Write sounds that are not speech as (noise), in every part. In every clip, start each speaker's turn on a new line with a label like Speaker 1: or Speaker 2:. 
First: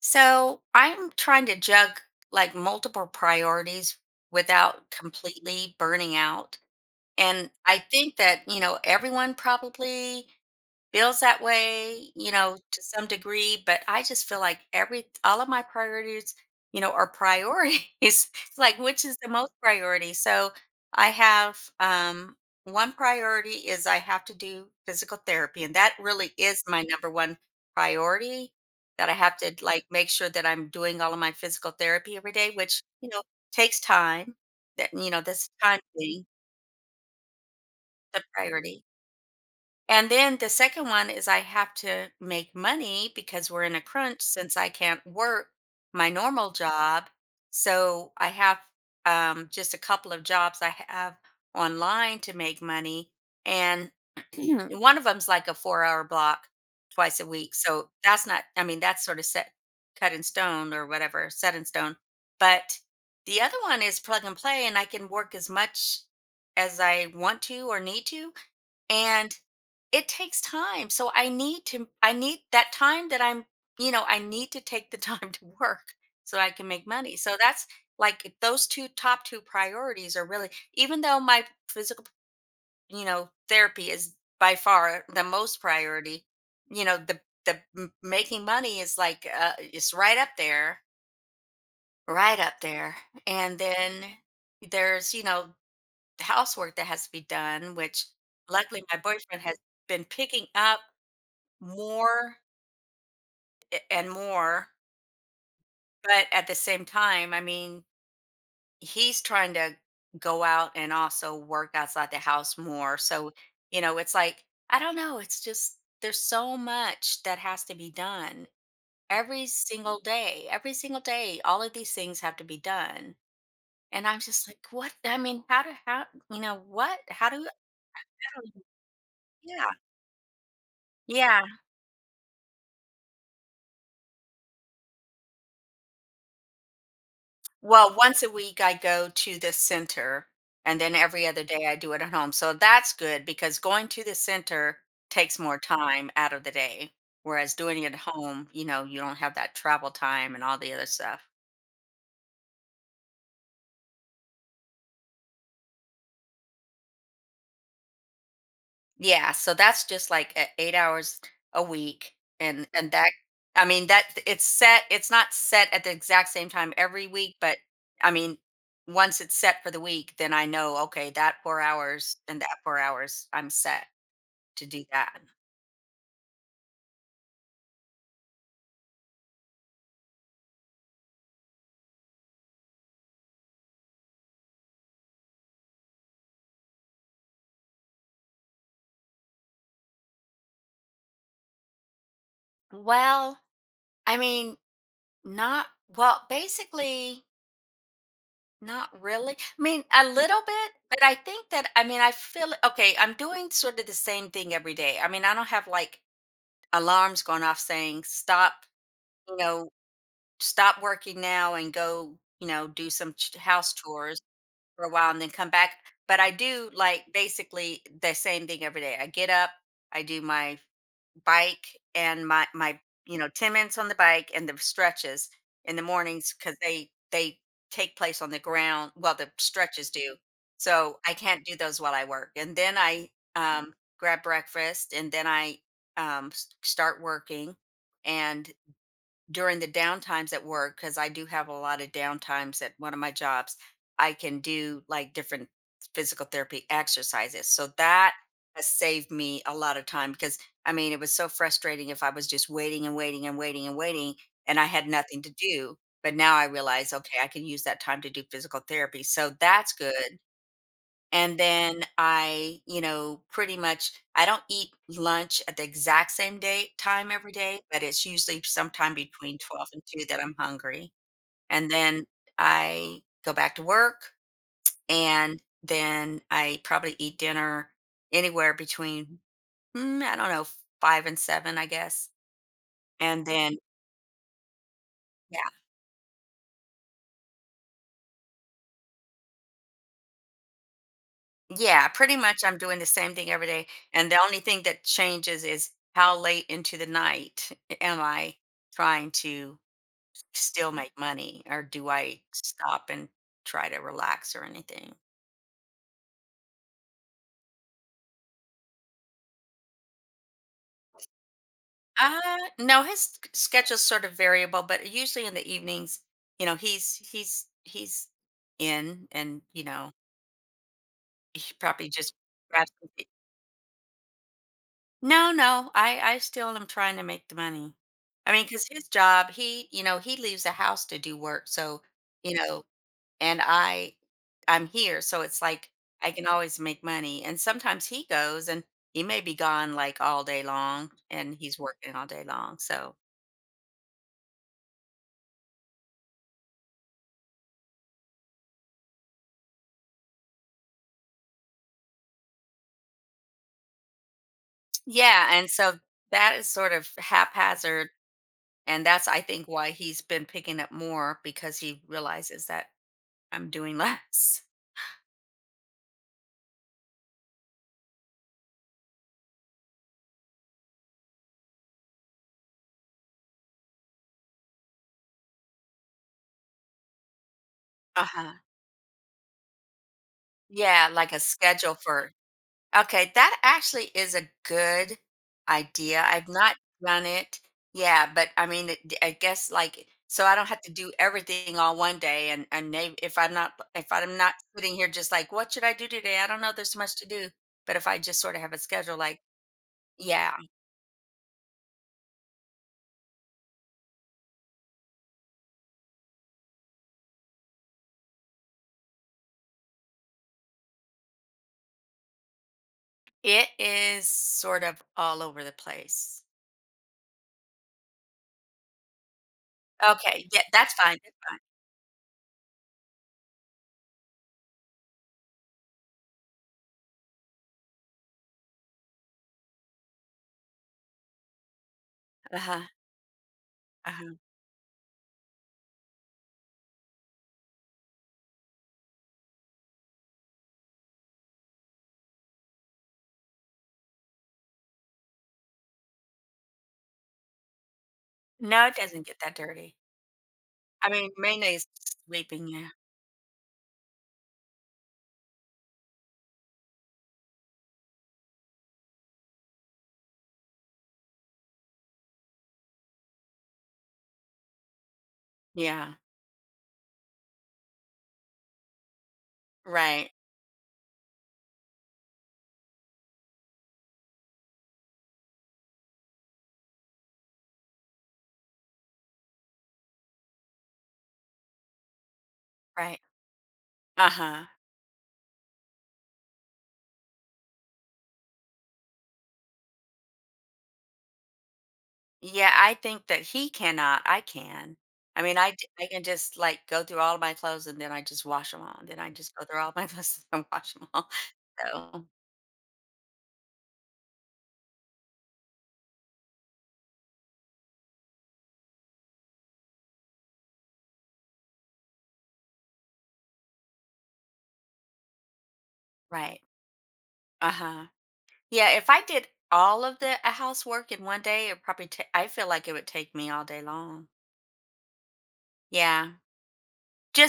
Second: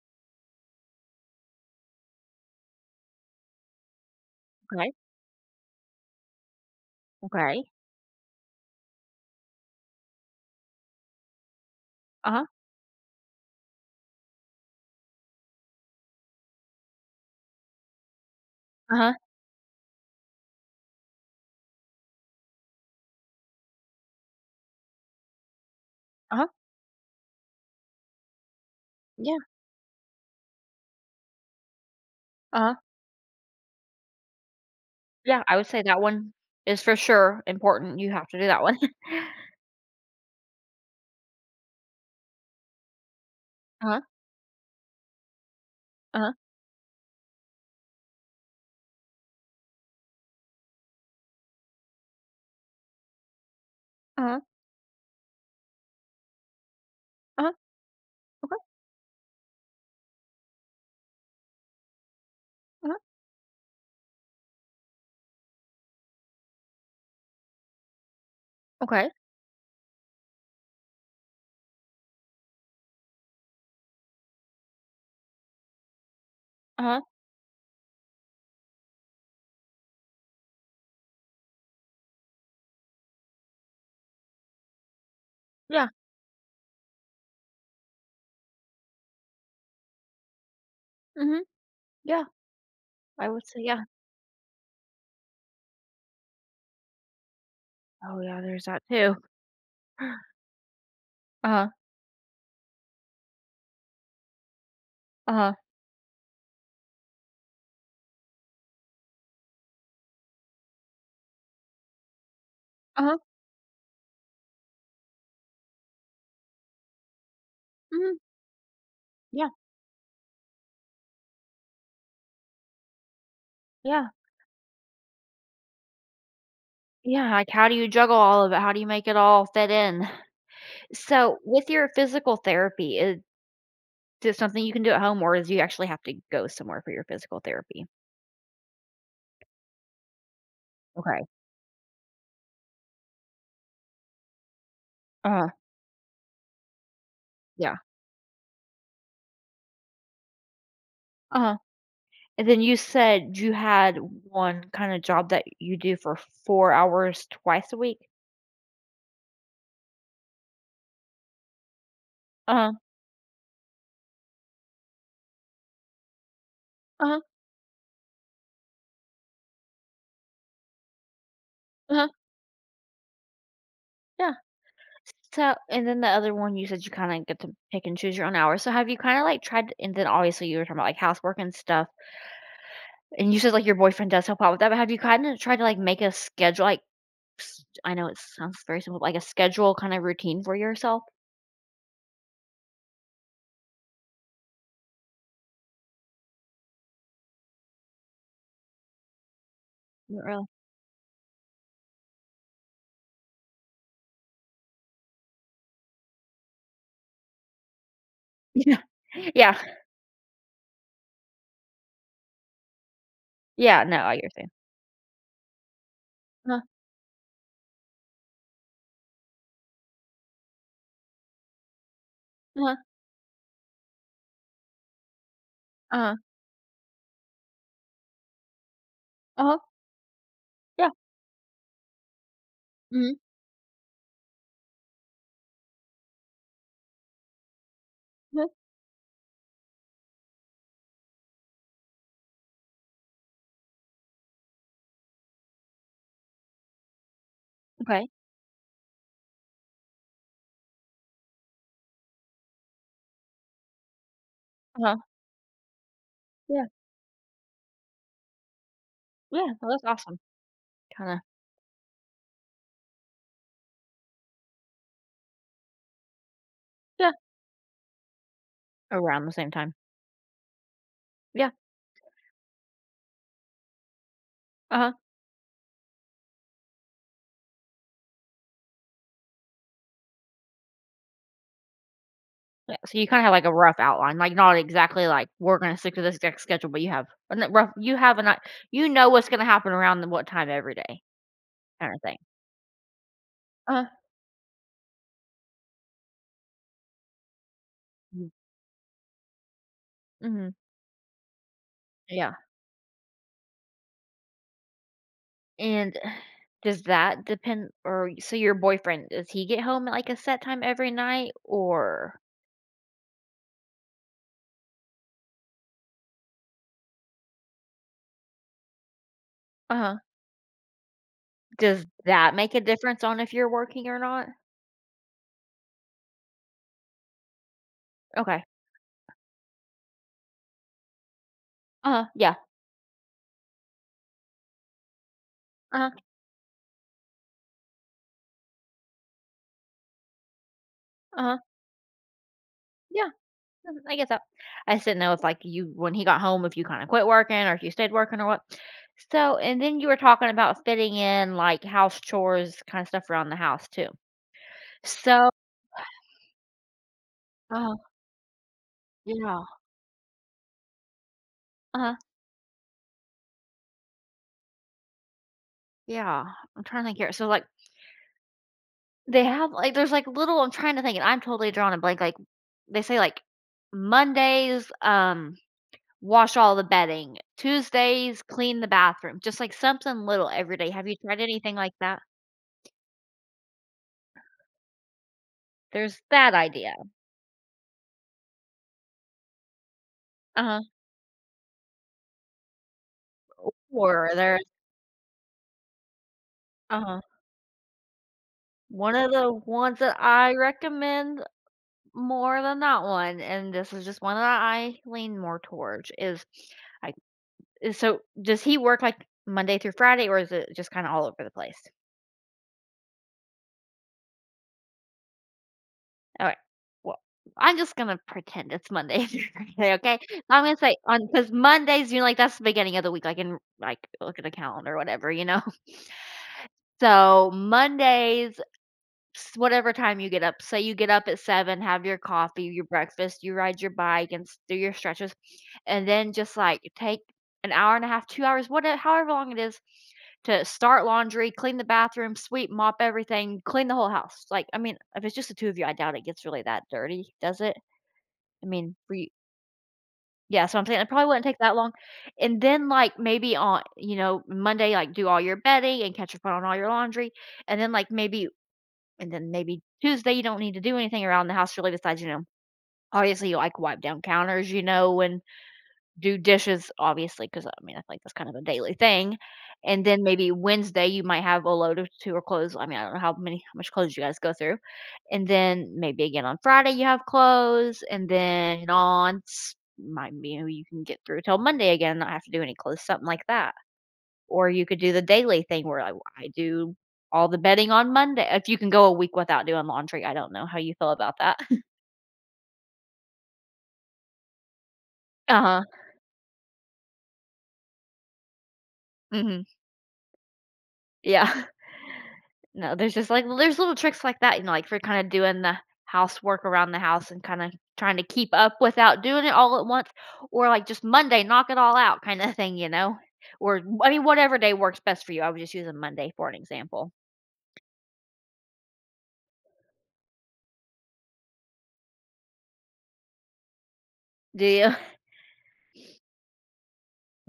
Speaker 1: So I'm trying to jug like multiple priorities without
Speaker 2: Okay,
Speaker 1: completely burning out. And
Speaker 2: okay.
Speaker 1: I think that, everyone probably feels that way,
Speaker 2: Uh-huh,
Speaker 1: to some degree, but I just feel like every all of my priorities, are priorities. (laughs) It's like which
Speaker 2: uh-huh,
Speaker 1: is the most priority. So I have one priority is I have to do physical therapy, and that really
Speaker 2: uh-huh.
Speaker 1: is my number one priority, that I
Speaker 2: Yeah,
Speaker 1: have to like make sure that I'm doing all of my physical therapy every day,
Speaker 2: uh-huh.
Speaker 1: which, takes time. That you know,
Speaker 2: Yeah,
Speaker 1: that's
Speaker 2: I would
Speaker 1: a time
Speaker 2: say that
Speaker 1: thing,
Speaker 2: one is for sure important, you
Speaker 1: the
Speaker 2: have to do that one.
Speaker 1: priority.
Speaker 2: (laughs)
Speaker 1: And then the second one is I have to make money because we're in a
Speaker 2: Uh-huh,
Speaker 1: crunch since I can't work my
Speaker 2: uh-huh,
Speaker 1: normal job. So I have just a couple of jobs I have online to make money. And (clears throat)
Speaker 2: uh-huh,
Speaker 1: one of them's like a 4-hour block twice a
Speaker 2: uh-huh,
Speaker 1: week. So that's not,
Speaker 2: okay,
Speaker 1: I mean, that's sort of set, cut in stone or whatever, set in stone. But
Speaker 2: uh-huh,
Speaker 1: the other one is plug and play, and I can work as much as I want to or need to.
Speaker 2: okay,
Speaker 1: And it takes time, so I need that time that I'm you know I need to take the time (laughs) to work so I can make
Speaker 2: uh-huh,
Speaker 1: money, so that's like those two top two priorities are really, even though my physical therapy is by far the most
Speaker 2: yeah,
Speaker 1: priority. You know the the m- making money is like, it's right up there,
Speaker 2: mhm, yeah,
Speaker 1: right up there.
Speaker 2: I would
Speaker 1: And
Speaker 2: say yeah.
Speaker 1: then there's, housework that has to be done, which
Speaker 2: Oh, yeah, there's that
Speaker 1: luckily my
Speaker 2: too. (gasps)
Speaker 1: boyfriend has been picking up
Speaker 2: Uh-huh,
Speaker 1: more a and more,
Speaker 2: uh-huh,
Speaker 1: but at the same time, I mean, he's trying to go out and also work outside the house more,
Speaker 2: uh-huh,
Speaker 1: so, it's like I don't know, it's just there's so much that has to be
Speaker 2: mhm,
Speaker 1: done
Speaker 2: yeah,
Speaker 1: every single day, every single day. All of these things have to be done, and
Speaker 2: yeah,
Speaker 1: I'm just like, "What?" I mean, how, what?
Speaker 2: yeah,
Speaker 1: How do
Speaker 2: like,
Speaker 1: I
Speaker 2: how do you juggle all of it?
Speaker 1: don't.
Speaker 2: How do you make it all fit
Speaker 1: Yeah.
Speaker 2: in? (laughs) So,
Speaker 1: Yeah.
Speaker 2: with your physical therapy, is this something you can do at home, or is you actually have to go somewhere for your physical therapy?
Speaker 1: Well, once a week I go to the center, and then
Speaker 2: Okay,
Speaker 1: every other day I do it at home. So that's good, because going to the center takes
Speaker 2: uh-huh,
Speaker 1: more time out of the day. Whereas
Speaker 2: yeah,
Speaker 1: doing it at home, you don't have that travel time and all the other stuff.
Speaker 2: uh-huh. And then you said you had one kinda job that you do for 4 hours twice a week?
Speaker 1: Yeah. So that's just like 8 hours a week. And,
Speaker 2: Uh-huh,
Speaker 1: and I mean, that it's set, it's not set at the exact same time every
Speaker 2: uh-huh,
Speaker 1: week, but I mean, once it's set for the week, then I know, okay, that four
Speaker 2: uh-huh,
Speaker 1: hours and that 4 hours, I'm set
Speaker 2: yeah.
Speaker 1: to do that.
Speaker 2: So and then the other one you said you kinda get to pick and choose your own hours. So have you kinda, like, tried To, and then obviously you were talking about, like, housework and stuff, and you said, like, your boyfriend does help out with that, but have you kinda tried to, like, make a schedule, like, s I know it sounds very simple, like a schedule kinda routine for yourself?
Speaker 1: Well, I mean, not, well, basically, not really. I mean, a
Speaker 2: Not
Speaker 1: little
Speaker 2: really. (laughs)
Speaker 1: bit, but I think that I mean, I feel okay. I'm doing sort of the same thing every day. I mean, I don't have like alarms going off saying stop,
Speaker 2: Yeah.
Speaker 1: you
Speaker 2: Yeah.
Speaker 1: know, stop working now, and go, do some house
Speaker 2: Yeah, no, I
Speaker 1: chores
Speaker 2: get you're saying.
Speaker 1: for a while and then come back. But I
Speaker 2: Uh-huh,
Speaker 1: do like basically the same thing every day. I get up, I do my bike and my
Speaker 2: uh-huh,
Speaker 1: my you know 10 minutes on the bike and the stretches in the
Speaker 2: uh-huh,
Speaker 1: mornings, because they take place on the ground, well, the
Speaker 2: uh-huh,
Speaker 1: stretches do,
Speaker 2: yeah.
Speaker 1: so I can't do those while I work. And then I
Speaker 2: Mhm,
Speaker 1: um, grab breakfast, and then I start working.
Speaker 2: mhm,
Speaker 1: And during the downtimes at work, because I do have a lot of downtimes at one of my jobs, I can do like different physical therapy exercises. So
Speaker 2: okay,
Speaker 1: that has saved me a lot of time, because I mean, it was so frustrating if I was just waiting and waiting and waiting and waiting and I had
Speaker 2: uh-huh.
Speaker 1: nothing to do. But now I
Speaker 2: Yeah,
Speaker 1: realize, okay, I can use that time to do physical therapy. So
Speaker 2: yeah, well,
Speaker 1: that's
Speaker 2: that's
Speaker 1: good.
Speaker 2: awesome, kinda
Speaker 1: And then I, pretty much I don't eat lunch at the exact same day time
Speaker 2: yeah,
Speaker 1: every day, but it's usually sometime
Speaker 2: around the
Speaker 1: between
Speaker 2: same
Speaker 1: 12
Speaker 2: time.
Speaker 1: and 2 that I'm hungry.
Speaker 2: Yeah,
Speaker 1: And then I go back to work,
Speaker 2: uh-huh,
Speaker 1: and then I probably eat dinner anywhere between, I don't know, 5 and 7, I guess.
Speaker 2: yeah, so you kinda
Speaker 1: And
Speaker 2: have, like, a
Speaker 1: then,
Speaker 2: rough outline, like, not exactly, like,
Speaker 1: yeah,
Speaker 2: "We're gonna stick to this exact schedule," but you have a I you know what's gonna happen around the what time every day
Speaker 1: yeah,
Speaker 2: kinda
Speaker 1: pretty
Speaker 2: thing.
Speaker 1: much I'm doing the same thing every day.
Speaker 2: Uh-huh.
Speaker 1: And the only thing that changes is how late into the night am
Speaker 2: Mhm,
Speaker 1: I trying to
Speaker 2: mhm,
Speaker 1: still make money, or do I
Speaker 2: yeah,
Speaker 1: stop and try to relax or anything?
Speaker 2: and (sighs) does that depend or so your boyfriend, does he get home at, like, a set time every night or
Speaker 1: Uh no, his schedule's sort of variable, but usually in the evenings, he's in, and,
Speaker 2: uh-huh,
Speaker 1: he
Speaker 2: does
Speaker 1: probably just
Speaker 2: that make a
Speaker 1: grabs
Speaker 2: difference
Speaker 1: something.
Speaker 2: on if you're working or not?
Speaker 1: No, no, I still am trying to make the money. I
Speaker 2: Okay.
Speaker 1: mean, because his job, he leaves the house to do work, so,
Speaker 2: Uh-huh, yeah,
Speaker 1: you know, and I'm here, so it's like
Speaker 2: uh-huh,
Speaker 1: I can always make money. And sometimes he goes and he may be gone like all day long, and
Speaker 2: uh-huh,
Speaker 1: he's working all day long. So,
Speaker 2: yeah. Mm, I guess so. I just didn't know if like you when he got home if you kinda quit working or if you stayed working or what. So and then you were talking about fitting in like house chores kinda stuff around the house too.
Speaker 1: yeah,
Speaker 2: So
Speaker 1: and so that is sort of
Speaker 2: Oh,
Speaker 1: haphazard, and that's I
Speaker 2: yeah.
Speaker 1: think why he's been picking up more, because he
Speaker 2: uh
Speaker 1: realizes that I'm doing (laughs) less.
Speaker 2: Yeah. I'm trying to think here. So like they have like there's like little I'm trying to think and I'm totally drawing a blank. Like they say like Mondays, wash all the bedding. Tuesdays,
Speaker 1: Uh-huh.
Speaker 2: clean the bathroom. Just like something little every day. Have
Speaker 1: Yeah,
Speaker 2: you
Speaker 1: like
Speaker 2: tried
Speaker 1: a
Speaker 2: anything like
Speaker 1: schedule
Speaker 2: that?
Speaker 1: for. Okay, that actually is a good
Speaker 2: There's
Speaker 1: idea. I've
Speaker 2: that
Speaker 1: not
Speaker 2: idea.
Speaker 1: done it. Yeah, but I mean, I guess like, so I don't have
Speaker 2: Uh-huh.
Speaker 1: to do everything all one day, and maybe if
Speaker 2: Or
Speaker 1: I'm not
Speaker 2: there
Speaker 1: sitting here just like, what should I do today? I don't know, there's so much
Speaker 2: Uh-huh.
Speaker 1: to do. But if I just sort of have a
Speaker 2: One
Speaker 1: schedule
Speaker 2: of
Speaker 1: like.
Speaker 2: the ones that
Speaker 1: Yeah,
Speaker 2: I recommend more than that one, and this is just one that I lean more towards, is I is so does he work like Monday through Friday or is it just kinda all over the place?
Speaker 1: it is sort of all over the place.
Speaker 2: Alright. Well, I'm just gonna pretend it's Monday (laughs) through Friday, okay?
Speaker 1: Okay, yeah,
Speaker 2: I'm gonna
Speaker 1: that's
Speaker 2: say
Speaker 1: fine.
Speaker 2: on
Speaker 1: That's
Speaker 2: because
Speaker 1: fine.
Speaker 2: Mondays, you know, like, that's the beginning of the week, like, in like, look at the calendar, whatever, you know? (laughs) So, Mondays whatever time you get up. Say you get up at 7, have your coffee,
Speaker 1: Uh-huh.
Speaker 2: your breakfast, you ride your bike
Speaker 1: Uh-huh.
Speaker 2: and do your stretches, and then just like take an hour and a half, 2 hours, whatever, however long it is, to start laundry, clean the bathroom, sweep, mop everything, clean the whole house. Like, I mean, if it's just the two of you, I doubt it gets really that dirty, does it? I
Speaker 1: No, it
Speaker 2: mean, for
Speaker 1: doesn't
Speaker 2: you,
Speaker 1: get that dirty.
Speaker 2: yeah, so I'm saying it
Speaker 1: I
Speaker 2: probably
Speaker 1: mean,
Speaker 2: wouldn't take that
Speaker 1: mainly it's
Speaker 2: long. And
Speaker 1: sleeping,
Speaker 2: then,
Speaker 1: yeah.
Speaker 2: like, maybe on, you know, Monday, like, do all your bedding and catch up on all your laundry. And then, like, maybe and then maybe Tuesday, you don't need to do anything around the house really besides, you know, obviously you like wipe down counters, you know, and
Speaker 1: Yeah.
Speaker 2: do dishes, obviously, because I mean, I think that's kind of a daily thing. And then
Speaker 1: Right.
Speaker 2: maybe Wednesday, you might have a load of two or clothes. I mean, I don't know how many, how much clothes you guys go through. And then maybe again on Friday, you have clothes. And then on might be you can get through till Monday again, and not have to do any clothes,
Speaker 1: Right.
Speaker 2: something like that.
Speaker 1: Uh-huh.
Speaker 2: Or you could do the daily thing where I do all the bedding on Monday if you can go a week without doing laundry, I don't know how you feel about that. (laughs)
Speaker 1: Yeah, I think that he cannot, I can. I mean,
Speaker 2: Uh-huh.
Speaker 1: I can just like go through all of my clothes, and then I just wash them all. Then I just
Speaker 2: Mhm.
Speaker 1: go through all my (laughs) clothes and wash them all.
Speaker 2: Yeah. (laughs)
Speaker 1: So,
Speaker 2: No, there's just, like there's little tricks like that, you know, like for kinda doing the housework around the house and kinda trying to keep up without doing it all at once, or, like, just Monday, knock it all out kinda thing, you know? Or, I mean, whatever day works best for you. I was just using Monday for an
Speaker 1: right.
Speaker 2: example.
Speaker 1: Uh huh. Yeah, if I did all of the housework in one day, it probably, I feel like it would take me all day long.
Speaker 2: Do you? (laughs)
Speaker 1: Yeah.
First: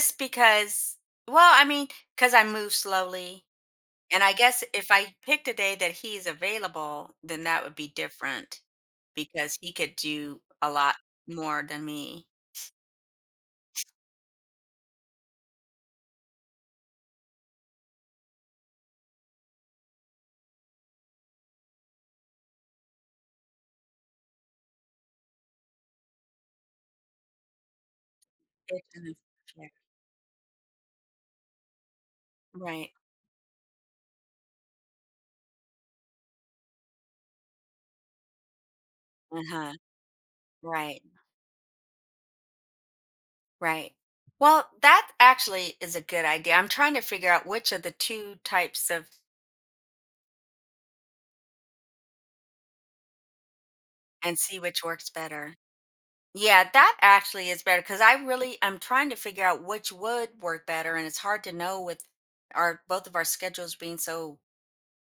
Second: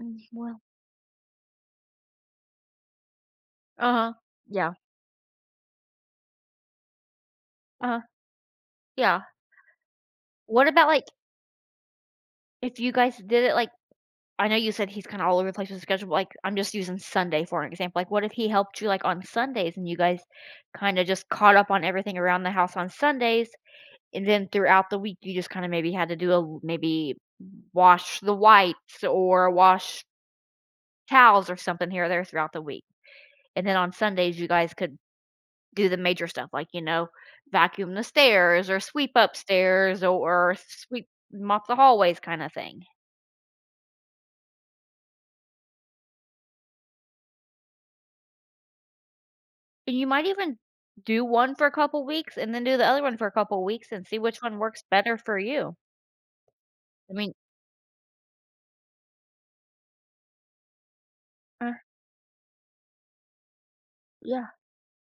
Speaker 2: Mm, well
Speaker 1: because, well, I mean, because I move slowly.
Speaker 2: Uh-huh.
Speaker 1: And I guess
Speaker 2: Yeah.
Speaker 1: if I picked a day that he's available, then that would be
Speaker 2: Uh-huh.
Speaker 1: different
Speaker 2: Yeah.
Speaker 1: because he could do
Speaker 2: What
Speaker 1: a
Speaker 2: about,
Speaker 1: lot
Speaker 2: like
Speaker 1: more than me.
Speaker 2: If you guys did it, like I know you said he's kinda all over the place with the schedule, but, like, I'm just using Sunday for an example, like, what if he helped you, like, on Sundays and you guys kinda just caught up on everything around the house on Sundays, and then throughout the week, you just kinda maybe had to do a l maybe wash the whites
Speaker 1: Kitchen is,
Speaker 2: or
Speaker 1: yeah,
Speaker 2: wash towels or something here or there throughout the week,
Speaker 1: right.
Speaker 2: and then on Sundays, you guys could do the major stuff, like, you know, vacuum the stairs or sweep
Speaker 1: Uh-huh.
Speaker 2: upstairs or
Speaker 1: Right,
Speaker 2: sweep mop the hallways kinda thing.
Speaker 1: right. Well, that actually is a good idea. I'm trying to figure out which of the 2 types of.
Speaker 2: And you might even do one for a couple weeks and then do the other one for a couple weeks and see
Speaker 1: And
Speaker 2: which one
Speaker 1: see which
Speaker 2: works
Speaker 1: works
Speaker 2: better for
Speaker 1: better.
Speaker 2: you.
Speaker 1: Yeah, that
Speaker 2: I mean
Speaker 1: actually is better, because I'm trying to figure out which would work better, and it's hard to
Speaker 2: Uh,
Speaker 1: know with our both of our schedules being so
Speaker 2: yeah.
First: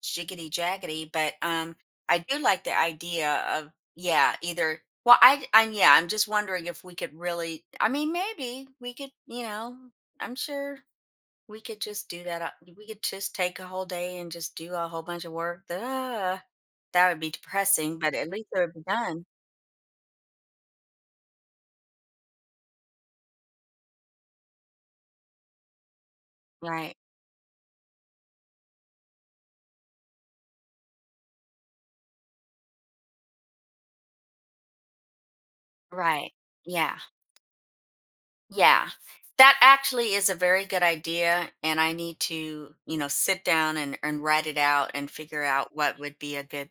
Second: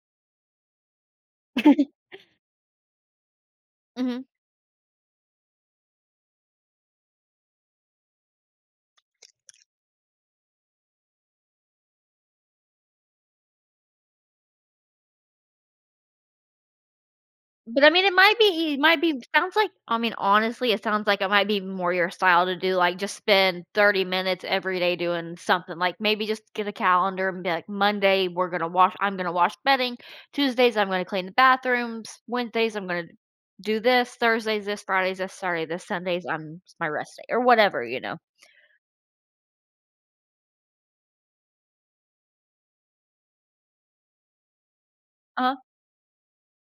Speaker 1: jiggity jaggedy, but
Speaker 2: (laughs)
Speaker 1: I do like the idea of,
Speaker 2: Mhm.
Speaker 1: yeah, either. Well, I yeah, I'm just wondering if we could, really. I mean, maybe we could. You know, I'm sure we could just do that. We could just take a whole day and just do a whole bunch of work. Duh. That would be
Speaker 2: But, I
Speaker 1: depressing,
Speaker 2: mean, it
Speaker 1: but at
Speaker 2: might be
Speaker 1: least it
Speaker 2: e,
Speaker 1: would
Speaker 2: it
Speaker 1: be
Speaker 2: might be
Speaker 1: done.
Speaker 2: sounds like I mean, honestly, it sounds like it might be more your style to do, like, just spend 30 minutes every day doing something, like, maybe just get a
Speaker 1: Right.
Speaker 2: calendar and be like, "Monday, we're gonna wash I'm gonna wash bedding. Tuesdays, I'm gonna clean the bathrooms. Wednesdays, I'm gonna do this. Thursdays, this. Fridays, this. Saturday, this. Sundays,
Speaker 1: Right.
Speaker 2: I'm it's my
Speaker 1: Yeah.
Speaker 2: rest day," or whatever, you know?
Speaker 1: Yeah. That actually is a very good idea. And I need to, sit down, and write it out and figure out what would be a good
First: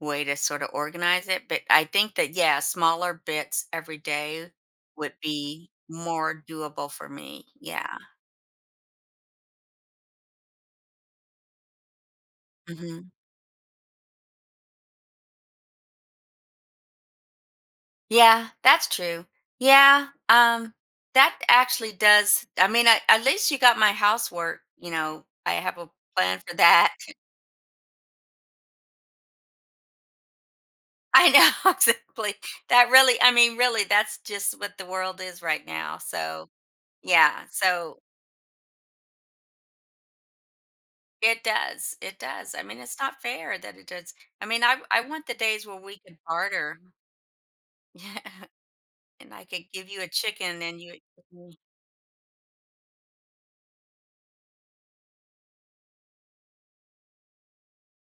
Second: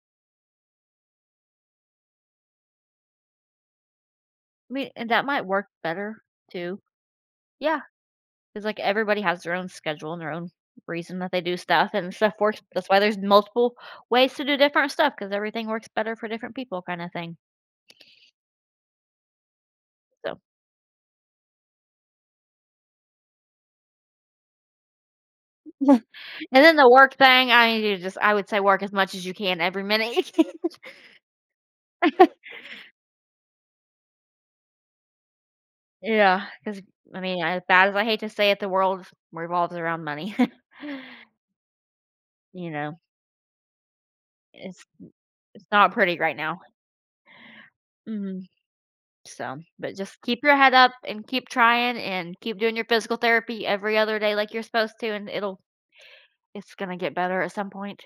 Speaker 1: way to sort of organize it. But I think that, yeah, smaller bits every day
Speaker 2: I mean, and
Speaker 1: would
Speaker 2: that might work
Speaker 1: be
Speaker 2: better
Speaker 1: more
Speaker 2: too.
Speaker 1: doable for me.
Speaker 2: Yeah,
Speaker 1: Yeah.
Speaker 2: because like, everybody has their own schedule and their own reason that they do stuff, and stuff works that's why
Speaker 1: Hmm.
Speaker 2: there's multiple ways to do different stuff because everything works better for different people kinda thing,
Speaker 1: Yeah, that's true. Yeah.
Speaker 2: so
Speaker 1: That actually does. I mean, at least you got my housework. You know, I have
Speaker 2: (laughs)
Speaker 1: a
Speaker 2: and
Speaker 1: plan for
Speaker 2: then the
Speaker 1: that.
Speaker 2: work thing, I mean, you just I would say work as much as you can every minute you can. (laughs)
Speaker 1: (laughs) I know (laughs) exactly. That really, I mean, really, that's just what the world is right now.
Speaker 2: Yeah,
Speaker 1: So,
Speaker 2: 'cause, I
Speaker 1: yeah.
Speaker 2: mean, as bad as
Speaker 1: So,
Speaker 2: I hate to say it, the world revolves around money. (laughs)
Speaker 1: it does, it does. I
Speaker 2: You
Speaker 1: mean,
Speaker 2: know,
Speaker 1: it's not fair that it does. I mean, I
Speaker 2: it's
Speaker 1: I want the
Speaker 2: it's
Speaker 1: days where
Speaker 2: not
Speaker 1: we
Speaker 2: pretty
Speaker 1: could
Speaker 2: right now.
Speaker 1: barter. (laughs) Yeah,
Speaker 2: Mhm.
Speaker 1: and I
Speaker 2: So,
Speaker 1: could give
Speaker 2: but
Speaker 1: you a
Speaker 2: just keep your
Speaker 1: chicken
Speaker 2: head
Speaker 1: and
Speaker 2: up
Speaker 1: you
Speaker 2: and
Speaker 1: give
Speaker 2: keep
Speaker 1: me.
Speaker 2: trying and keep doing your physical therapy every other day like you're supposed to, and it'll it's gonna get better at some point.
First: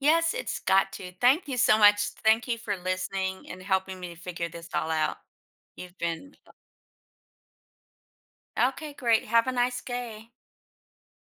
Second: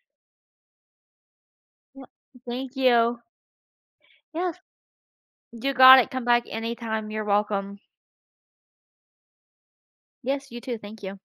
Speaker 1: Yes, it's got to. Thank you so
Speaker 2: Yep.
Speaker 1: much. Thank you
Speaker 2: Thank
Speaker 1: for
Speaker 2: you.
Speaker 1: listening and helping me to figure
Speaker 2: Yes,
Speaker 1: this all out.
Speaker 2: you
Speaker 1: You've
Speaker 2: got it. Come
Speaker 1: been.
Speaker 2: back anytime. You're welcome.
Speaker 1: Okay, great. Have a nice day.
Speaker 2: Yes, you too. Thank you.